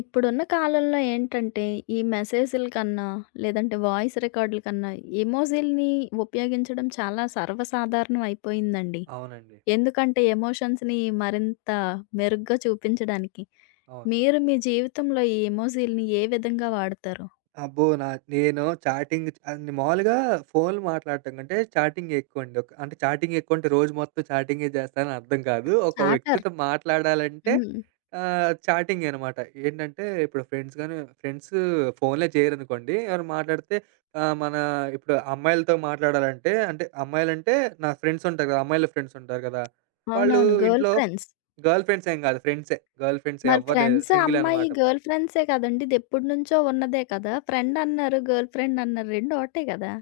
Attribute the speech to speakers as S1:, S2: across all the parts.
S1: ఇప్పుడున్న కాలంలో ఏంటంటే, ఈ మెసేజుల కన్నా, లేదంటే వాయిస్ రికార్డుల కన్నా, ఎమోజిల్‌ని ఉపయోగించడం చాలా సర్వసాధారణం అయిపోయిందండి.
S2: అవునండి.
S1: ఎందుకంటే, ఎమోషన్స్‌ని మరింత మెరుగ్గా చూపించడానికి.
S2: అవును.
S1: మీరు మీ జీవితంలో ఈ ఎమోజిల్‌ని ఏ విధంగా వాడతారు?
S2: అబ్బో! నేను చాటింగ్ అన్ని మామూలుగా ఫోన్‌లు మాట్లాడటం కంటే చాటింగే ఎక్కువండి. అంటే చాటింగ్ ఎక్కువంటే రోజు మొత్తం చాటింగే చేస్తానని అర్థం కాదు. ఒక
S1: చాటర్.
S2: వ్యక్తితో మాట్లాడాలంటే
S1: హ్మ్.
S2: చాటింగే అనమాట. ఏంటంటే ఇప్పుడు ఫ్రెండ్స్ ఫోన్‌లే చేయరనుకోండి. ఎవరైనా మాట్లాడితే మన ఇప్పుడు అమ్మాయిలతో మాట్లాడాలంటే అమ్మాయిలంటే నా ఫ్రెండ్స్ ఉంటారు కదా! అమ్మాయిల ఫ్రెండ్స్ ఉంటారు కదా! వాళ్ళు
S1: అవునవును. గర్ల్
S2: ఇంట్లో
S1: ఫ్రెండ్స్.
S2: గర్ల్ ఫ్రెండ్స్ ఏం కాదు ఫ్రెండ్సే. గర్ల్ ఫ్రెండ్స్
S1: మరి
S2: ఎవ్వరు లేరు.
S1: ఫ్రెండ్స్
S2: సింగిల్
S1: అమ్మాయి
S2: అనమాట.
S1: గర్ల్ ఫ్రెండ్సే కదండీ! ఇది ఎప్పటినుంచో ఉన్నదే కదా! ఫ్రెండ్ అన్నారు, గర్ల్ ఫ్రెండ్ అన్నారు 2 ఒకటే కదా!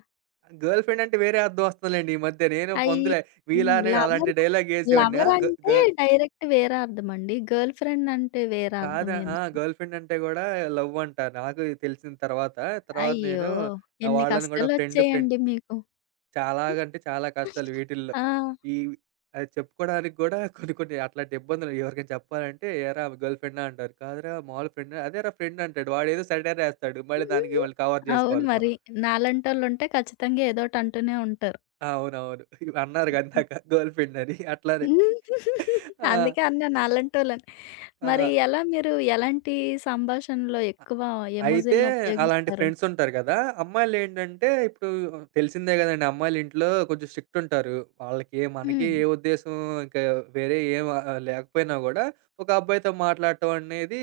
S2: గర్ల్ ఫ్రెండ్ అంటే వేరే అర్థం వస్తుందిలేండి ఈ మధ్య. నేను
S1: అయ్యో!
S2: పొందులే
S1: హ్మ్.
S2: మీలానే
S1: లవర్
S2: అలాంటి డైలాగ్ యేసేవాడిని. ఆ!
S1: లవర్
S2: గ
S1: అంటే
S2: గర్ల్
S1: డైరెక్ట్ వేరే అర్థమండి. గర్ల్ ఫ్రెండ్ అంటే వేరే అర్థం
S2: కాదా ఆ!
S1: ఎందుకు?
S2: గర్ల్ ఫ్రెండ్ అంటే గూడా లవ్ అంట. నాకు తెలిసిన తర్వాత. తర్వాత
S1: అయ్యో!
S2: నేను
S1: ఎన్ని
S2: వాళ్ళని గూడా ఫ్రెండ్ ఫ్రెండ్
S1: కష్టాలొచ్చాయండి మీకు.
S2: చాలాగంటే చాలా కష్టాలు వీటిల్లో.
S1: ఆ!
S2: ఈ అది చెప్పుకోవడానికి గూడా కొన్ని కొన్ని అట్లాంటి ఇబ్బందులు ఎవరికైనా చెప్పాలంటే, "ఏరా గర్ల్ ఫ్రెండా?" అంటారు. "కాదురా మామూలు ఫ్రెండ్." "అదేరా ఫ్రెండ్" అంటాడు. వాడేదో సెటైర్ యేస్తాడు. మళ్ళీ దానికి కవర్
S1: అవును
S2: జేసుకోవాలి
S1: మరి.
S2: మనం.
S1: నాలాంటోళ్ళుంటే ఖచ్చితంగా ఏదోటి అంటూనే ఉంటారు.
S2: అవునవును. అన్నారుగా ఇందాక గర్ల్ ఫ్రెండ్ అని అట్లానే. ఆ!
S1: అందుకే అన్నా నాలాంటోళ్ళని. మరి
S2: ఆ!
S1: ఎలా మీరు ఎలాంటి సంభాషణలో
S2: అ
S1: ఎక్కువ
S2: అయితే
S1: ఎమోజిలను
S2: అలాంటి
S1: ఉపయోగిస్తారు?
S2: ఫ్రెండ్స్ ఉంటారు గదా! అమ్మాయిలేంటంటే ఇప్పుడు తెలిసిందే గదండీ! అమ్మాయిలింట్లో కొంచెం స్ట్రిక్ట్ ఉంటారు. వాళ్ళకి మనకి
S1: హ్మ్.
S2: ఏ ఉద్దేశం ఇంకా వేరే ఏం లేకపోయినా గూడా ఒక అబ్బాయితో మాట్లాడటం అనేది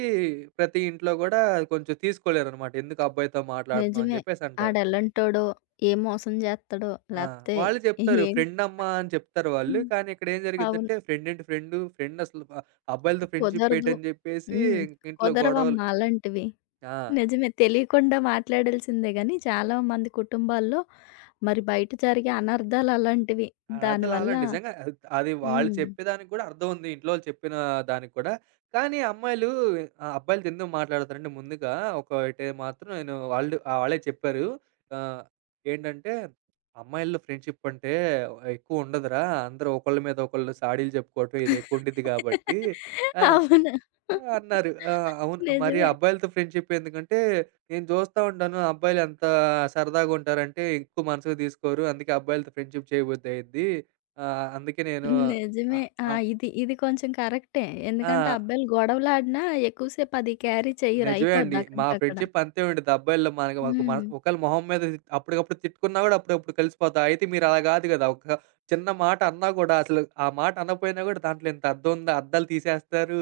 S2: ప్రతి ఇంట్లో గూడా కొంచెం తీసుకోలేరనమాట. ఎందుకు అబ్బాయితో మాట్లాడుతున్నాం అని
S1: నిజమే.
S2: జెప్పేసి అంటారు.
S1: ఆడెలాంటోడో, ఏ మోసం జేత్తడో
S2: ఆ!
S1: లేపోతే
S2: వాళ్ళు చెప్తారు
S1: ఏం
S2: ఫ్రెండ్ అమ్మా అని చెప్తారు వాళ్ళు.
S1: హ్మ్.
S2: కానీ ఇక్కడ ఏం
S1: అవును.
S2: జరిగిద్దంటే, ఫ్రెండ్ ఏంటి ఫ్రెండు, ఫ్రెండ్ అసలు అ అబ్బాయిలతో ఫ్రెండ్‌షిప్
S1: కుదరదు.
S2: ఏంటని జెప్పేసి
S1: హ్మ్.
S2: ఇంట్లో గొడవలు.
S1: కుదరవమ్మా అలాంటివి.
S2: ఆ!
S1: నిజమే. తెలియకుండా మాట్లాడాల్సిందే గానీ, చాలా మంది కుటుంబాల్లో మరి బయట జరిగే అనర్థాలు అలాంటివి.
S2: ఆ! అర్థం కాలే
S1: దానివల్ల
S2: నిజంగా అది. అది వాళ్ళు
S1: హ్మ్.
S2: చెప్పేదానికి కూడా అర్థం ఉంది. ఇంట్లో వాళ్ళు చెప్పిన దానికి కూడా. కానీ అమ్మాయిలు అబ్బాయిలతో ఎందుకు మాట్లాడతారంటే, ముందుగా ఒకటి మాత్రం వాళ్ళే చెప్పారు. ఆహ్, ఏంటంటే, "అమ్మాయిల్లో ఫ్రెండ్షిప్ అంటే ఎక్కువ ఉండదురా. అందరూ ఒకళ్ళ మీద ఒకళ్ళు సాడీలు చెప్పుకోవటం ఇది ఎక్కువ ఉండిద్ది కాబట్టి" ఆహ్
S1: అవును.
S2: అన్నారు. అవును. మరి
S1: నిజమే.
S2: అబ్బాయిలతో ఫ్రెండ్‌షిప్ ఎందుకంటే, నేను చూస్తా ఉంటాను. అబ్బాయిలు ఎంత సరదాగా ఉంటారంటే, ఎక్కువ మనసుకు తీసుకోరు. అందుకే అబ్బాయిలతో ఫ్రెండ్‌షిప్ చేయబుద్ధి అయిద్ది. ఆహ్, అందుకే నేను
S1: నిజమే.
S2: ఆహ్,
S1: ఆ!
S2: ఆహ్,
S1: ఇది కొంచెం కరెక్టే.
S2: ఆ!
S1: ఎందుకంటే అబ్బాయిలు గొడవలాడినా ఎక్కువ సేపు అది క్యారీ చెయ్యరు.
S2: నిజమే అండి.
S1: అయిపోద్ది
S2: మా
S1: అక్కడికక్కడ.
S2: ఫ్రెండ్‌షిప్ అంతే ఉండిద్ది. అబ్బాయిల్లో మనకి ఒక మన
S1: హ్మ్.
S2: ఒకళ్ళ మొహం మీద అప్పటికప్పుడు తిట్టుకున్నా కూడా అప్పుడప్పుడు కలిసిపోతాం. అయితే మీరు అలా కాదు కదా! ఒక చిన్న మాట అన్నా కూడా అసలు ఆ మాట అనకపోయినా కూడా దాంట్లో ఇంత అర్థం ఉందా? అర్థాలు తీసేస్తారు.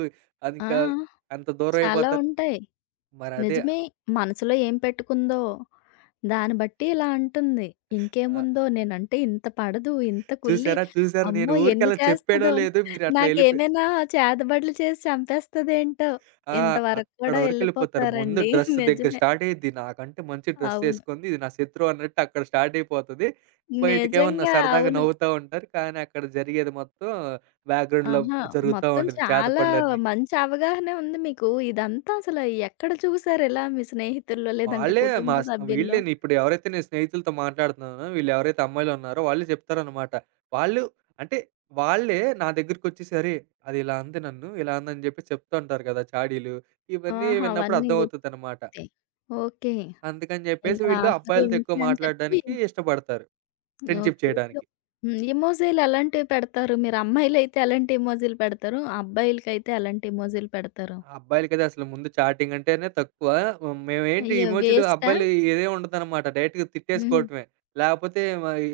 S2: అది
S1: ఆ!
S2: ఇంకా అంత దూరం
S1: చాలా
S2: అయిపోతారు.
S1: ఉంటాయి.
S2: మరదే
S1: నిజమే. మనసులో ఏం పెట్టుకుందో, దాన్ని బట్టి ఇలా అంటుంది.
S2: ఆహ్
S1: ఇంకేముందో నేనంటే ఇంత పడదు, ఇంత కుల్లి,
S2: చూసారా? చూసారా? నేను
S1: అమ్మో!
S2: ఊరికే
S1: ఎన్ని
S2: అలా చెప్పేయడం
S1: చేస్తదో,
S2: లేదు. మీరట్లా ఎళ్ళిపోయి
S1: నాకేమైనా చేతబడులు చేసి చంపేస్తదేంటో,
S2: ఆ!
S1: ఇంతవరకు
S2: అక్కడ
S1: కూడా
S2: వరకెళ్ళిపోతారు. ముందు
S1: ఎళ్ళిపోతారండి.
S2: డ్రెస్ దగ్గర
S1: నిజమే.
S2: స్టార్ట్ అయ్యిద్ది. నాకంటే మంచి డ్రెస్
S1: అవును.
S2: ఏసుకుంది. ఇది నా శత్రువు అన్నట్టు అక్కడ స్టార్ట్ అయిపోతది. బయటికేమన్నా
S1: నిజంగా
S2: సరదాగా
S1: అవును.
S2: నవ్వుతా ఉంటారు. కానీ అక్కడ జరిగేది మొత్తం బ్యాక్‌గ్రౌండ్‌లో
S1: ఆహా!
S2: జరుగుతా
S1: మొత్తం
S2: ఉండిద్ది
S1: చాలా
S2: చేతపడులన్నీ.
S1: మంచి అవగాహనే ఉంది మీకు. ఇదంతా అసలు ఎక్కడ చూసారు ఇలా మీ స్నేహితుల్లో? లేదంటే
S2: వాళ్ళే మా
S1: కుటుంబ
S2: స్ వీళ్ళే
S1: సభ్యుల్లో?
S2: నీ- ఇప్పుడు ఎవరైతే నేను స్నేహితులతో మాట్లాడుతున్నానో, వీళ్ళు ఎవరైతే అమ్మాయిలున్నారో వాళ్ళే చెప్తారనమాట. వాళ్ళు అంటే వాళ్ళే నా దగ్గరికొచ్చేసి, "అరే! అది ఇలా అంది నన్ను, ఇలా అందని" చెప్పేసి చెప్తూ ఉంటారు కదా! చాడీలు. ఇవన్నీ
S1: ఆహా!
S2: విన్నప్పుడు
S1: అవన్నీ గుర్తున్నాయి.
S2: అర్థమవుతదనమాట.
S1: ఓకే.
S2: అందుకని చెప్పేసి
S1: ఇంకా
S2: వీళ్ళు
S1: అందరూ
S2: అబ్బాయిలతో ఎక్కువ
S1: ఇంతే అని చెప్పి
S2: మాట్లాడడానికి ఇష్టపడతారు. Friendship
S1: okay. ఇప్పుడు
S2: చేయడానికి.
S1: హ్మ్. ఎమోజీలు ఎలాంటివి పెడతారు? మీరు అమ్మాయిలైతే ఎలాంటి ఎమోజీలు పెడతారు? అబ్బాయిలకైతే ఎలాంటి ఎమోజీలు పెడతారు?
S2: అబ్బాయిలకైతే అసలు ముందు చాటింగ్ అంటేనే తక్కువ. హ్మ్. మేమేంటి
S1: అయ్యో!
S2: ఇమోజిలు
S1: వేస్టా?
S2: అబ్బాయిలు ఏదేం ఉండదనమాట. డైరెక్ట్‌గా
S1: హ్మ్.
S2: తిట్టేసుకోవటమే. లేపోతే మరి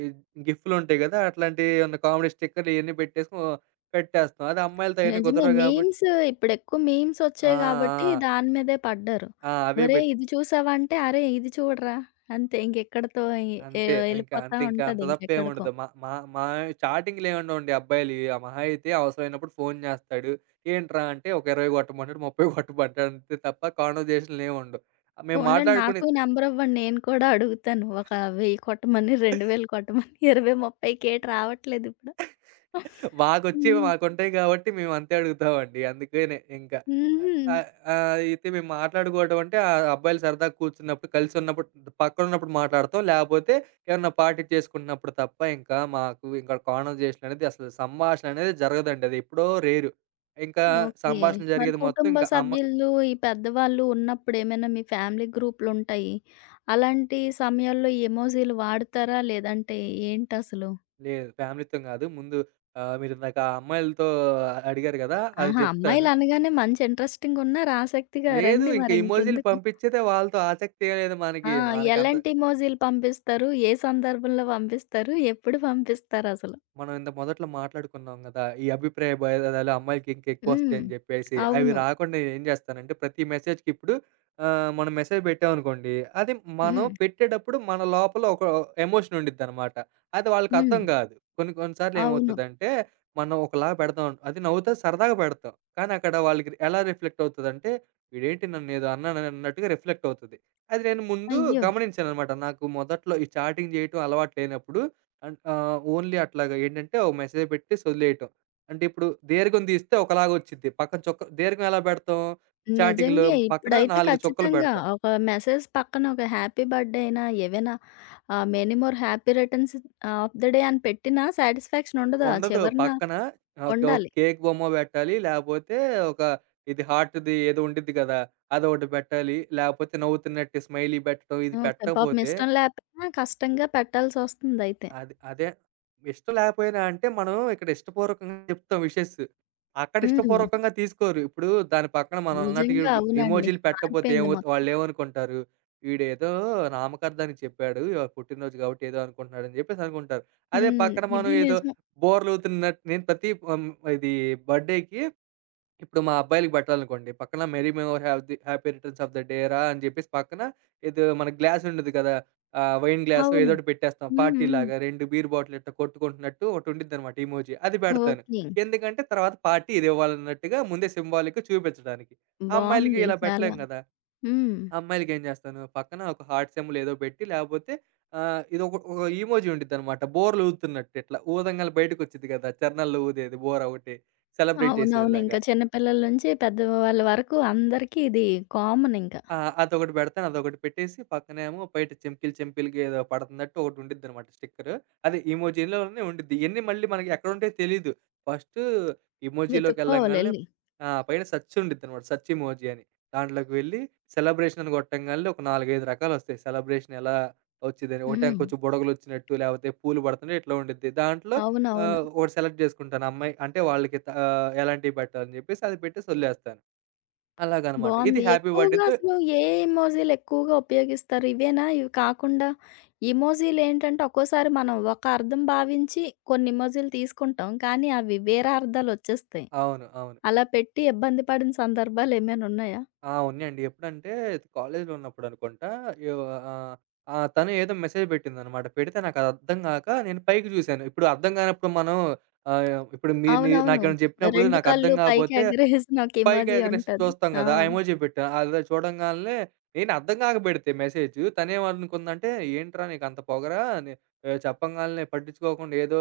S2: గిఫ్‌లుంటాయి గదా! అట్లాంటియి ఏమన్నా కామెడీ స్టిక్కర్‌లు ఇయన్నీ పెట్టేసుకొని పెట్టేస్తాం. అదే అమ్మాయిలతో అయన్నీ
S1: నిజమే.
S2: కుదరవు గాబట్టి
S1: మీమ్స్ ఇప్పుడెక్కువ మీమ్స్
S2: ఆ!
S1: ఒచ్చాయి గాబట్టి
S2: ఆ!
S1: దాని మీదే పడ్డారు.
S2: ఆ! అవే
S1: ఒరేయ్! ఇది చూసావా? అంటే అరే! ఇది చూడరా! అంతే ఇంకెక్కడితో ఎ ఎ
S2: అంతే. ఇంకా
S1: ఎళ్ళిపోతా
S2: అంతే ఇంకా అంత
S1: ఉంటది ఇంకెక్కడికో.
S2: తప్పేముండదు. మా మా మా చాటింగ్‌లేముండవండి అబ్బాయిలియి. మహా అయితే అవసరమైనప్పుడు ఫోను జేస్తాడు. ఏంట్రా అంటే ఒక 20 గొట్టమంటాడు, 30 గొట్టమంటాడు అంతే తప్ప కాన్వర్జేషన్‌లేముండవు. మేము
S1: పోన్లెండి
S2: మాట్లాడుకునే
S1: నాకు నెంబర్ ఇవ్వండి నేను కూడా అడుగుతాను. ఒక 1000 కొట్టమని, 2000 కొట్టమని, 20, 30 కేటి రావట్లేదిప్పుడు.
S2: మాకొచ్చేవి
S1: హ్మ్.
S2: మాకుంటాయి కాబట్టి మేము అంతే అడుగుతామండి. అందుకనే ఇంకా. ఆహ్,
S1: హుహు.
S2: ఆహ్, ఆహ్, అయితే మేము మాట్లాడుకోవడం అంటే ఆ అబ్బాయిలు సరదాగా కూర్చున్నప్పుడు, కలిసి ఉన్నప్పుడు, పక్కనున్నప్పుడు మాట్లాడతాం. లేపోతే ఏమన్నా పార్టీ చేసుకుంటున్నప్పుడు తప్ప ఇంకా మాకు ఇంకా కాన్వర్జేషన్ అనేది అసలు సంభాషణ అనేది జరగదండి. అది ఎప్పుడో రేరు. ఇంకా
S1: ఓకే.
S2: సంభాషణ
S1: మరి
S2: జరిగేది మొత్తం
S1: కుటుంబ
S2: ఇంకా
S1: సభ్యులు, ఈ పెద్దవాళ్ళు ఉన్నప్పుడు ఏమైనా మీ ఫ్యామిలీ గ్రూప్‌లుంటాయి. అలాంటి సమయాల్లో ఎమోజీలు వాడతారా? లేదంటే ఏంటసలు?
S2: లేదు ఫ్యామిలీతో కాదు. ముందు మీరిందాక ఆ అమ్మాయిలతో అడిగారు గదా! అది
S1: ఆహా!
S2: చెప్తాను.
S1: అమ్మాయిలనగానే మంచి ఇంట్రెస్టింగున్నారు ఆసక్తిగా.
S2: లేదు
S1: రండి
S2: ఇంక ఇమోజిలు
S1: మరింకెందుకు.
S2: పంపించేదే వాళ్ళతో ఆసక్తి ఏం లేదు
S1: ఆ!
S2: మనకి. మనకంత
S1: ఎలాంటి ఎమోజీలు పంపిస్తారు? ఏ సందర్భంలో పంపిస్తారు? ఎప్పుడు పంపిస్తారసలు?
S2: మనం ఇంత మొదట్లో మాట్లాడుకున్నాం గదా! ఈ అభిప్రాయ భేదాలు అమ్మాయిలకి ఇంకా
S1: హ్మ్.
S2: ఎక్కువొస్తాయని జెప్పేసి. అవి
S1: అవును.
S2: రాకుండా నేనేం జేస్తానంటే ప్రతి మెసేజ్‌కి ఇప్పుడు మనం మెసేజ్ బెట్టామనుకోండి. అది మనం
S1: హ్మ్.
S2: పెట్టేటప్పుడు మన లోపల ఒక ఎమోషన్ ఉండిద్దనమాట. అది
S1: హ్మ్.
S2: వాళ్ళకర్థం గాదు. కొన్ని కొన్ని సార్లు
S1: అవును.
S2: ఏమవుతదంటే మనం ఒకలా పెడదాం. అది నవ్వుతా సరదాగా పెడతాం. కానీ అక్కడ వాళ్ళకి ఎలా రిఫ్లెక్ట్ అవుతదంటే వీడేంటి నన్నేదో అన్నానని అన్నట్టుగా రిఫ్లెక్ట్ అవుతది. అది నేను ముందు
S1: అయ్యో!
S2: గమనించాననమాట. నాకు మొదట్లో ఈ చాటింగ్ జేయటం అలవాటు లేనప్పుడు ఓన్లీ అట్లాగా ఏంటంటే ఒక మెసేజ్ పెట్టేసి వదిలేయటం. అంటే ఇప్పుడు దీర్ఘం తీస్తే ఒకలాగొచ్చిద్ది. పక్కన చొక్క దీర్ఘం ఎలా పెడతాం? చాటింగ్‌లో
S1: నిజంగే.
S2: పక్కన
S1: ఇప్పుడైతే
S2: 4 చుక్కలు
S1: ఖచ్చితంగా
S2: పెడతాం.
S1: ఒక మెసేజ్ పక్కన ఒక హ్యాపీ బర్త్‌డే అయినా, ఏవైనా many more happy returns of the day అని పెట్టినా సాటిస్ఫాక్షన్ ఉండదు. ఆ
S2: ఉండదు.
S1: చివరన
S2: పక్కన ఒక ఒక
S1: ఉండాలి.
S2: కేక్ బొమ్మ పెట్టాలి. లేపోతే ఒక ఇది హార్ట్‌ది ఏదో ఉండిద్ది కదా! అదొకటి పెట్టాలి. లేపోతే నవ్వుతున్నట్టు స్మైలీ పెట్టడం. ఇది
S1: ఓకే. పాపం
S2: పెట్టకపోతే
S1: ఇష్టం లేకపోయినా కష్టంగా పెట్టాల్సొస్తుందయితే.
S2: అది అదే. ఇష్టం లేకపోయినా అంటే మనం ఇక్కడ ఇష్టపూర్వకంగా చెప్తాం విషెస్. అక్కడ
S1: హ్మ్.
S2: ఇష్టపూర్వకంగా తీసుకోరు. ఇప్పుడు దాని పక్కన మనం అన్నట్టుగా
S1: నిజంగా అవునండి.
S2: ఎమోజిలు పెట్టకపోతే
S1: మారిపోయింది
S2: ఏమవుతు
S1: మొత్తం.
S2: వాళ్ళేమనుకుంటారు, "వీడేదో నామకార్థానికి చెప్పాడు. ఇవాళ పుట్టినరోజు కాబట్టి ఏదో అనుకుంటున్నాడు" అని చెప్పేసి అనుకుంటారు. అదే
S1: హ్మ్.
S2: పక్కన మనం
S1: ఇది
S2: ఏదో
S1: నిజం.
S2: బోర్లవుతున్నట్టు నేను ప్రతి ఇది బర్త్‌డే‌కి ఇప్పుడు మా అబ్బాయిలకి పెట్టాలనుకోండి, పక్కన 'many more have the happy returns of the day రా' అని జెప్పేసి పక్కన ఏదో మన గ్లాస్ ఉండిద్ది కదా! వైన్ గ్లాసో
S1: అవును.
S2: ఏదోటి పెట్టేస్తాం
S1: హ్మ్. హ్మ్.
S2: పార్టీలాగా. 2 బీర్ బాటిల్ ఇట్లా కొట్టుకుంటున్నట్టు ఒకటుండిద్దనమాట ఇమోజి. అది పెడతాను.
S1: ఓకే.
S2: ఎందుకంటే తర్వాత పార్టీ ఇదివ్వాలన్నట్టుగా ముందే సింబాలిక్‌గా చూపించడానికి. ఆ అమ్మాయిలకి
S1: బావుంది
S2: ఇలా పెట్టలేం
S1: చాలా.
S2: గదా!
S1: హ్మ్.
S2: అమ్మాయిలకి ఏం జేస్తాను, పక్కన ఒక హార్ట్ సింబల్ ఏదో పెట్టి లేపోతే ఇదొక ఇమోజి ఉండిద్దనమాట. బోర్లు ఊదుతున్నట్టు ఇట్లా. ఊదంగానే బయటకొచ్చిద్ది గదా! చరణాల్లో ఊదేది బోర ఒకటి సెలబ్రేట్
S1: అవునవును.
S2: జేసేదిలాగా.
S1: ఇంకా చిన్న పిల్లల నుంచి పెద్దవాళ్ళ వరకు అందరికీ ఇది కామన్ ఇంకా.
S2: ఆ! అదొకటి పెడతాను. అదొకటి పెట్టేసి పక్కనేమో బయట చెంకిలు చెంకిలకి ఏదో పడుతున్నట్టు ఒకటి ఉండిద్దనమాట స్టిక్కరు. అదే ఇమోజీలోనే ఉండిద్ది. ఇయన్నీ మళ్ళీ మనకి ఎక్కడుంటాయో తెలీదు. ఫస్టు ఇమోజీలోకెళ్ళంగాల్నే
S1: వెతుక్కోవాలెళ్లి.
S2: పైన సెర్చ్ ఉండిద్దనమాట. సెర్చ్ ఇమోజీ అని. దాంట్లోకి వెళ్ళి సెలబ్రేషన్ అని కొట్టంగాల్నే ఒక 4, 5 రకాలొస్తాయి. సెలబ్రేషన్ ఎలా వచ్చిద్దని. ఒకటేమో
S1: హ్మ్.
S2: కొంచెం బుడగలొచ్చినట్టు, లేపోతే పూలు పడుతున్నాయి ఇట్లా ఉండిద్ది. దాంట్లో
S1: అవునవును.
S2: ఒకటి సెలెక్ట్ జేసుకుంటాను. అమ్మాయి అంటే వాళ్ళకి ఎలాంటివి పెట్టాలని జెప్పేసి అది పెట్టేసి వదిలేస్తాను. అలాగనమాట. ఇది
S1: బావుంది.
S2: హ్యాపీ
S1: ఎక్కువగా
S2: బర్త్‌డే‌తో
S1: అసలు ఏ ఎమోజిలు ఎక్కువగా ఉపయోగిస్తారు? ఇవేనా? ఇవి కాకుండా ఇమోజిలేంటంటే ఒక్కోసారి మనం ఒక అర్థం భావించి కొన్ని ఇమోజిలు తీసుకుంటాం. కానీ అవి వేరే అర్థాలొచ్చేస్తాయి.
S2: అవును. అవును.
S1: అలా పెట్టి ఇబ్బంది పడిన సందర్భాలేమైనా ఉన్నాయా?
S2: ఆ! ఉన్నయండి. ఎప్పుడంటే కాలేజీలో ఉన్నప్పుడు అనుకుంటా. యో ఆహ్, ఆ! తను ఏదో మెసేజ్ పెట్టిందనమాట. పెడితే నాకదర్థం గాక నేను పైకి జూసాను. ఇప్పుడు అర్థం గానప్పుడు మనం ఆహ్, ఇప్పుడు మీరు
S1: అవునవును.
S2: నాకేమైనా జెప్పినప్పుడు
S1: 2
S2: నాకర్థం
S1: కళ్ళు పైకి
S2: గాకపోతే
S1: ఎగరేసిన ఒక
S2: పైకి
S1: ఇమోజి
S2: ఎగరేసి
S1: ఉంటది.
S2: చూస్తాం
S1: ఆ!
S2: గదా! ఆ ఎమోజి పెట్టా. అది చూడంగాలనే నేను అర్థం గాక పెడితే మెసేజు తనేమనుకుందంటే, "ఏంట్రా నీకంత పొగరా? నే చెప్పంగాలనే పట్టించుకోకుండా ఏదో"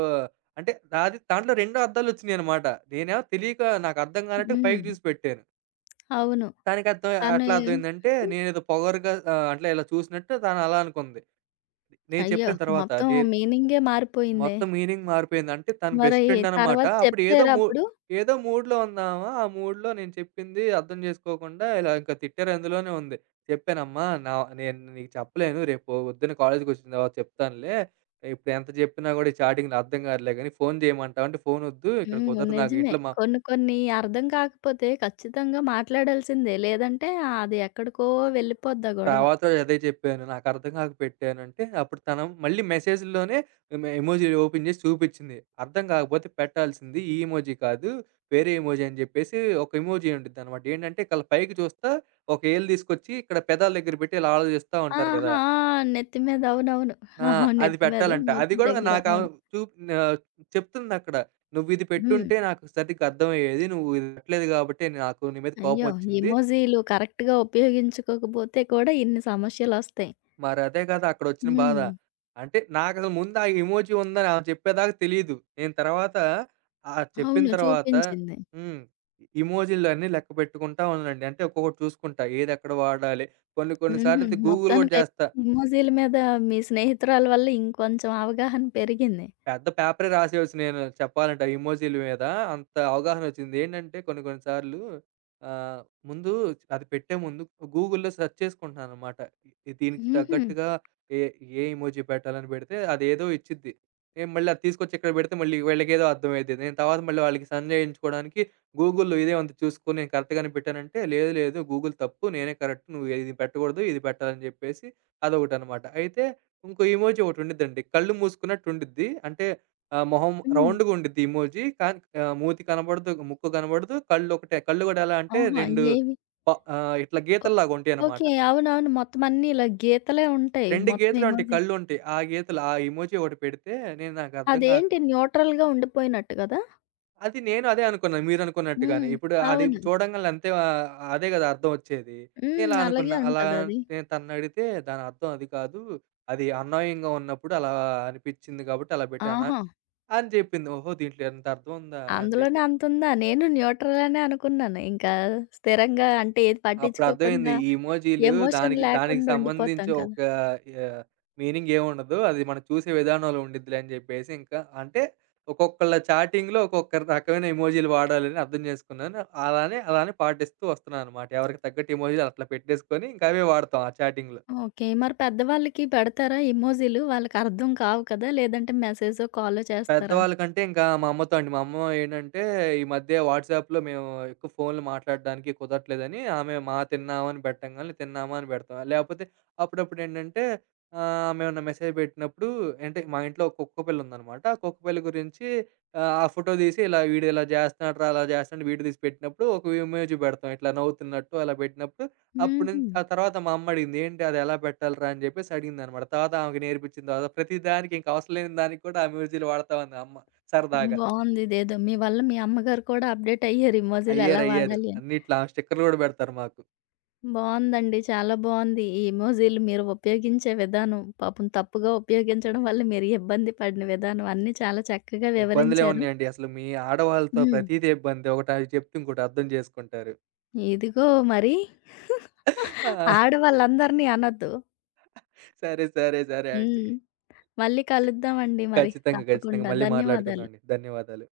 S2: అంటే నాది దాంట్లో 2 అర్థాలొచ్చినియనమాట. నేనేమో తెలియక నాకర్థం గానట్టు
S1: హ్మ్.
S2: పైకి జూసి పెట్టాను.
S1: అవును.
S2: తనకి అర్థం
S1: తను
S2: ఎట్లా అర్థమైందంటే, నేనేదో పొగరుగా అట్లా ఇలా చూసినట్టు తను అలా అనుకుంది. నేను
S1: అయ్యో!
S2: చెప్పిన తర్వాత
S1: మొత్తం
S2: దే
S1: మీనింగే మారిపోయిందే!
S2: మొత్తం మీనింగ్ మారిపోయింది. అంటే తను
S1: మరి
S2: బెస్ట్ ఫ్రెండ్ అనమాట.
S1: తర్వాత
S2: అప్పుడు ఏదో
S1: చెప్పారా
S2: మూ
S1: అప్పుడు?
S2: ఏదో మూడ్‌లో ఉందామ. ఆ మూడ్‌లో నేను చెప్పింది అర్థం చేసుకోకుండా ఇలా ఇంకా తిట్టారు అందులోనే ఉంది. చెప్పానమ్మా నా నేను నీకు చెప్పలేను. రేపు పొద్దున్న కాలేజ్‌కొచ్చిన తర్వాత చెప్తానులే. ఇప్పుడు ఎంత చెప్పినా కూడా ఈ చాటింగ్‌లు అర్థం కాదులే గాని ఫోన్ చేయమంటావా? అంటే ఫోనొద్దు. ఇక్కడ
S1: హ్మ్.
S2: కుదరదు నాకు
S1: నిజమే.
S2: ఇంట్లో మా
S1: కొన్ని కొన్ని అర్థం కాకపోతే ఖచ్చితంగా మాట్లాడాల్సిందే. లేదంటే అది ఎక్కడికో వెళ్ళిపోద్ది ఆ గొడవ.
S2: తర్వాత అదే చెప్పాను. నాకర్థం కాక పెట్టానంటే, అప్పుడు తను మళ్ళీ మెసేజ్‌లోనే ఎమోజీ ఓపెన్ చేసి చూపిచ్చింది. అర్థం కాకపోతే పెట్టాల్సింది ఈ ఎమోజీ కాదు, వేరే ఎమోజీ అని చెప్పేసి ఒక ఎమోజీ ఉండిద్దనమాట. ఏంటంటే, కళ్ళ పైకి చూస్తా ఒక ఏలు తీసుకొచ్చి ఇక్కడ పెదాల దగ్గర పెట్టి ఇలా ఆలోచిస్తా ఉంటారు కదా!
S1: ఆహా! ఆ! నెత్తి మీద అవునవును.
S2: ఆ!
S1: అవును.
S2: అది
S1: నెత్తి మీద
S2: పెట్టాలంట. అది
S1: మూతి
S2: కూడా
S1: దగ్గర. అవును.
S2: చూప్ ఆహ్, చెప్తుందక్కడ. "నువ్విది
S1: హ్మ్.
S2: పెట్టుంటే నాకు సరిగ్గా అర్థమయ్యేది. నువ్వు ఇది పెట్టలేదు కాబట్టే నాకు నీ మీద
S1: అయ్యో!
S2: కోపమొచ్చింది.
S1: ఎమోజీలు కరెక్ట్‌గా ఉపయోగించుకోకపోతే కూడా ఇన్ని సమస్యలొస్తాయి.
S2: మరదే కదా అక్కడొచ్చిన బాధ.
S1: హ్మ్.
S2: అంటే నాకసలు ముందు ఆ ఎమోజి ఉందని ఆమె చెప్పేదాకా తెలీదు. నేను తర్వాత చెప్పిన
S1: అవును.
S2: తర్వాత
S1: చూపించింది.
S2: హ్మ్. ఎమోజిలన్నీ లెక్క పెట్టుకుంటా ఉన్నానండి. అంటే ఒక్కొక్కటి చూసుకుంటా. ఏదెక్కడ వాడాలి. కొన్ని కొన్ని
S1: హుహు.
S2: సార్లయితే గూగుల్ గూడా
S1: మొత్తానికై
S2: జేస్తా.
S1: ఎమోజీల మీద మీ స్నేహితురాలు వల్ల ఇంకొంచెం అవగాహన పెరిగింది.
S2: పెద్ద పేపరే రాసేయొచ్చు నేను చెప్పాలంటే ఆ ఎమోజీల మీద. అంత అవగాహన వచ్చింది. ఏంటంటే కొన్ని కొన్ని సార్లు ఆహ్, ముందు అది పెట్టే ముందు గూగుల్‌లో సెర్చ్ చేసుకుంటున్నాననమాట. దీనికి
S1: హుహు.
S2: తగ్గట్టుగా ఏ ఏ ఎమోజీ పెట్టాలని పెడితే అదేదో ఇచ్చిద్ది. నేను మళ్ళీ అది తీసుకొచ్చి ఇక్కడ పెడితే మళ్ళీ వీళ్ళకేదో అర్థమైద్ది. నేను తర్వాత మళ్ళీ వాళ్ళకి సన్ చేయించుకోవడానికి గూగుల్‌లో ఇదే ఉంది చూసుకొని నేను కరెక్ట్ గానే పెట్టానంటే, లేదు లేదు గూగుల్ తప్పు నేనే కరెక్ట్. నువ్వు ఇది పెట్టకూడదు. ఇది పెట్టాలని చెప్పేసి అదొకటనమాట. అయితే ఇంకో ఎమోజి ఒకటుండిద్దండి. కళ్ళు మూసుకున్నట్టుండిద్ది. అంటే మొహం
S1: హ్మ్.
S2: రౌండ్‌గా ఉండిద్ది ఎమోజి. కానీ మూతి కనపడదు, ముక్కు కనపడదు. కళ్ళు ఒకటే. కళ్ళు గూడా ఎలా అంటే
S1: ఆహా!
S2: 2
S1: ఏవి?
S2: ప ఆహ్, ఇట్లా గీతల్లాగుంటాయనమాట.
S1: ఓకే. అవునవును. మొత్తం అన్నీ ఇలా గీతలే ఉంటాయి.
S2: 2
S1: మొత్తం
S2: గీతలుంటాయి,
S1: ఎమోజి
S2: కళ్ళుంటాయి. ఆ గీతలు ఆ ఎమోజి ఒకటి పెడితే నాకర్థం గాక
S1: అదేంటి న్యూట్రల్‌గా ఉండిపోయినట్టు గదా!
S2: అది నేను అదే అనుకున్నాను మీరనుకున్నట్టుగానే.
S1: హ్మ్.
S2: ఇప్పుడు అది
S1: అవును.
S2: చూడంగాలనే అంతే అదే గదా అర్థమొచ్చేది.
S1: హ్మ్.
S2: నేనలా
S1: అలాగే
S2: అనుకున్నా. అలా
S1: ఉంటదది.
S2: నేను తననడిగితే దానర్థం అది కాదు. అది అన్యాయంగా ఉన్నప్పుడు అలా అనిపిచ్చింది గాబట్టి అలా పెట్టాను.
S1: ఆహా!
S2: అని జెప్పింది. ఓహో! దీంట్లో ఇంత అర్థం ఉందా? అని
S1: అందులోనే
S2: జెప్పి.
S1: అంతుందా? నేను న్యూట్రల్ అనే అనుకున్నాను. ఇంకా స్థిరంగా అంటే ఏది
S2: అప్పుడు అర్థమైంది.
S1: పట్టించుకోకుండా,
S2: ఈ ఇమోజీలు
S1: ఎమోషన్
S2: దానికి దానికి
S1: లేకుండా
S2: సంబంధించి
S1: ఉండిపోతాం
S2: ఒక
S1: కదా!
S2: ఆహ్, మీనింగ్ ఏముండదు. అది మనం చూసే విధానంలో ఉండిద్దిలే అని జెప్పేసి ఇంకా అంటే ఒక్కొక్కళ్ళ చాటింగ్‌లో ఒక్కొక్క రకమైన ఎమోజీలు వాడాలని అర్థం చేసుకున్నాను. అలానే అలానే పాటిస్తూ వస్తున్నాననమాట. ఎవరికి తగ్గట్టు ఎమోజీలు అట్లా పెట్టేసుకొని ఇంకా అవే వాడతాం ఆ చాటింగ్‌లో.
S1: ఓకే. మరి పెద్దవాళ్ళకి పెడతారా ఇమోజిలు? వాళ్ళకర్థం కావు కదా! లేదంటే మెసేజో, కాలో చేస్తారా?
S2: పెద్దవాళ్ళకంటే ఇంకా మా అమ్మతో అండి. మా అమ్మ ఏంటంటే, ఈ మధ్య వాట్సాప్‌లో మేము ఎక్కువ ఫోన్‌లు మాట్లాడడానికి కుదరట్లేదని, ఆమె మా తిన్నామా అని పెట్టంగాల్నే తిన్నామా అని పెడతాం. లేపోతే అప్పుడప్పుడేంటంటే ఆమె ఏమన్నా మెసేజ్ పెట్టినప్పుడు అంటే మా ఇంట్లో ఒక కుక్క పిల్ల ఉందనమాట. ఆ కుక్క పిల్ల గురించి ఆ ఫోటో తీసి ఇలా వీడు ఇలా చేస్తున్నాడురా అలా చేస్తున్నాడు వీడియో తీసి పెట్టినప్పుడు ఒక ఇమోజి పెడతాం. ఇట్లా నవ్వుతున్నట్టు అలా పెట్టినప్పుడు అప్పుడు
S1: హుహు.
S2: నుంచి ఆ తర్వాత మా అమ్మ అడిగింది. "ఏంటి అదెలా పెట్టాలిరా?" అని జెప్పేసి అడిగిందనమాట. తర్వాత ఆమెకి నేర్పించిన తర్వాత ప్రతి దానికి ఇంక అవసరం లేని దానికి కూడా ఆ మ్యూజియాలు వాడతా ఉంది అమ్మ సరదాగా.
S1: బావుందిదేదో. మీ వల్ల మీ అమ్మగారు కూడా అప్‌డేట్ అయ్యారు
S2: అయ్యారు,
S1: ఇమోజిలెలా
S2: అయ్యారు.
S1: వాడాలి అని.
S2: అన్నిట్లో ఆమె స్టిక్కర్‌లు గూడా బెడతారు మాకు.
S1: బావుందండి. చాలా బావుంది. ఈ ఎమోజీలు మీరు ఉపయోగించే విధానం, పాపం తప్పుగా ఉపయోగించడం వల్ల మీరు ఇబ్బంది పడిన విధానం అన్నీ చాలా చక్కగా వివరించారు.
S2: ఇబ్బందులేమున్నాయండి అసలు మీ ఆడవాళ్ళతో
S1: హ్మ్.
S2: ప్రతీది ఇబ్బందే. ఒకటి అది చెప్తే ఇంకోటి అర్థం చేసుకుంటారు.
S1: ఇదిగో మరి.
S2: ఆ!
S1: ఆడవాళ్ళందరిని అనొద్దు.
S2: సరే, సరే, సరే అండి.
S1: హ్మ్. మళ్ళీ కలుద్దామండి మరి
S2: ఖచ్చితంగా, ఖచ్చితంగా.
S1: తప్పకుండా.
S2: మళ్ళీ మాట్లాడుకుందాం
S1: ధన్యవాదాలు.
S2: అండి. ధన్యవాదాలు.